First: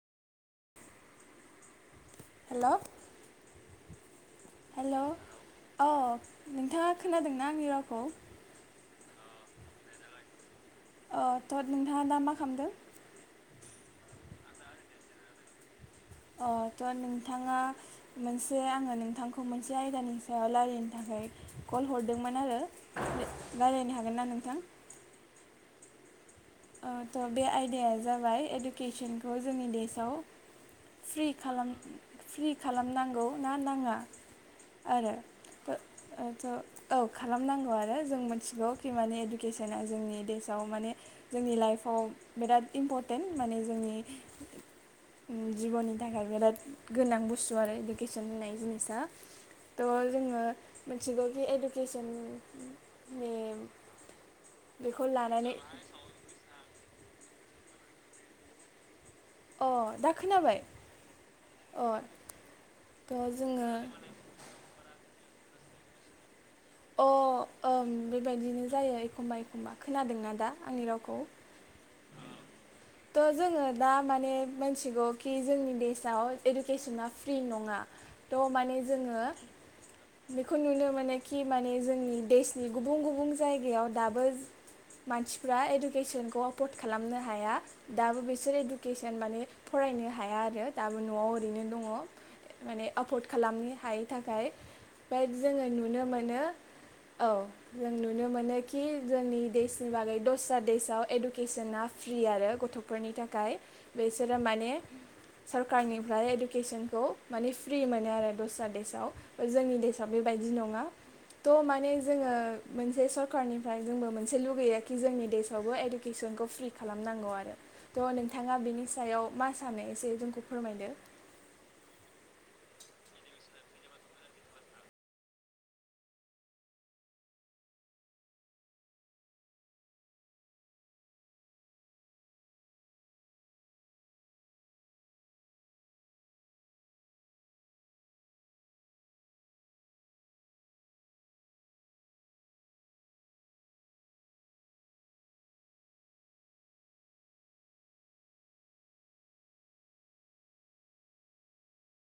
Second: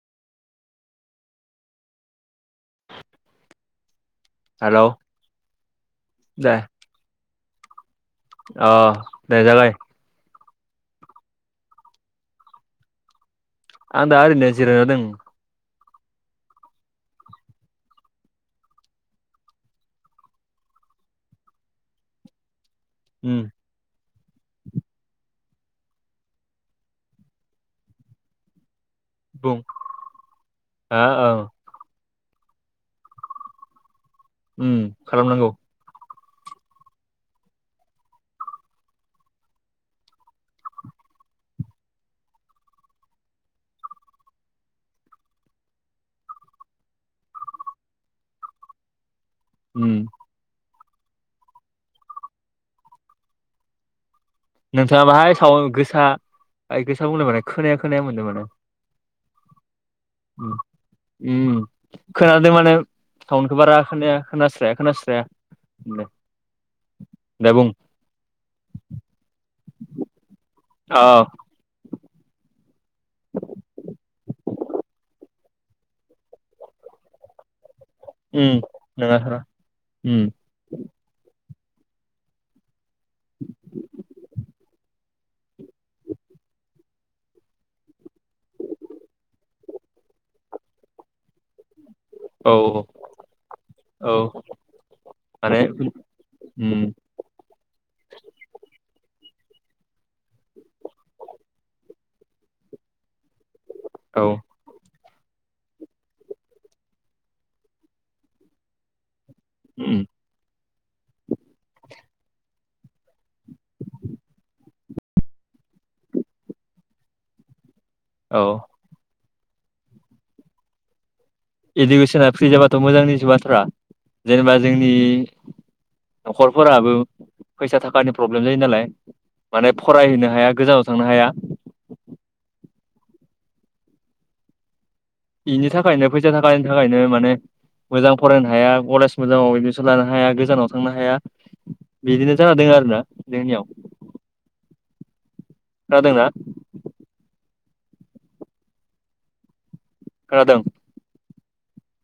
हेल' hello hello औ दे नोंथांङा खोनादोंना आंनि रावखौ? अ दायो जाबाय अ थ' नोंथाङा दा मा खालामदों? आं दा ओरैनो जिरायना दं। अ थ' नोंथाङा मोनसे आङो नोंथांखौ मोनसे आयदानि सायाव लारिनो था ओमफ्राय कल हरदोंमोन आरो उम रायज्लायनो हागोन ना नोंथां? ओ थ' बे आयदाया जाबाय एदुके ऐदुकेसनखौ बुं जोंनि देशाव हा फ्रि ओं खालाम फ्रि खालामनांगौ ना नाङा? उम आरो खालामनांगौ। थ' औ खालामनांगौ आरो जों मिथिगौ खि माने इडुकेसना जोंनि देशआव माने जोंनि लाइफआव बिराद इम्परटेन्ट माने जोंनि जिबननि थाखाय बिराद गोनां बुस्थु आरो इडुकेसन होननाय जिनिसा थ' उम जोङो मिथिगौखि इडुकेसननि नोंथाङा बाहाय साव गोसा गोसा बुंदों माने खोनाया खोनाया मोनदों माने अ दा उम खोनाबाय उम अ खोनादों माने थ' साउनखौ जोङो बारा खोनाया खोनास्राया खोनास्राया उम दे अ दे बुं ओं बेबायदिनो जायो एखमबा एखमबा खोनादोंना दा आंनि अ रावखौ [inaudible] थ' जोङो दा माने मोनथिगौ कि जोंनि देसाव इडुकेसना फ्रि नङा थ उम माने नोङा जोङो नोङा उम बेखौ नुनो मोनोखि माने जोंनि देशनि गुबुन गुबुन जायगायाव दाबो मानसिफ्रा इडुकेसनखौ एफर्ड खालामनो हाया दाबो बिसोर इडुकेसन माने फरायनो नो हाया आरो दाबो न'आव ओरैनो दङ। औ माने एफर्ड खालामनो हायै औ थाखाय बाट माने जोङो नुनो मोन नो उम औ जों नुनो मोनो कि जोंनि देशनि बागै दस्रा देसआव एडुकेसना फ्रि आरो गथ'फोरनि थाखाय औ बेसोरो माने सरकारनिफ्राय इडुकेसनखौ माने फ्रि मोनो आरो दस्रा देसआव। जोंनि उम देसाआव बेबायदि नङा थ' माने जोङो मोनसे सरखारारनिफ्राय जोंबो मोनसे लुगैया कि जोंनि देशआवबो इडु केसनखौ फ्रि खालामनांगौ आरो। थ' औ नोंथाङा बिनि सायाव मा सानो एसे जोंखौ फोरमायदो इडुकेसना फ्रि जाबाथ' मोजांनिसो बाथ्रा जेनेबा जोंनि न'खरफोराबो फैसा थाखानि प्रब्लेम जायो नालाय माने फरायहैनो हाया गोजानाव थांनो हाया [inaudible] बेनि थाखायनो फैसा थाखानि थाखायनो माने मोजां फरायनो हाया कलेज मोजाङाव एदमिसन लानो हाया गोजानाव थांनो हाया। बिदिनो जाना दोंओ आरोना जोंनियाव [inaudible] जादोंना खोनादों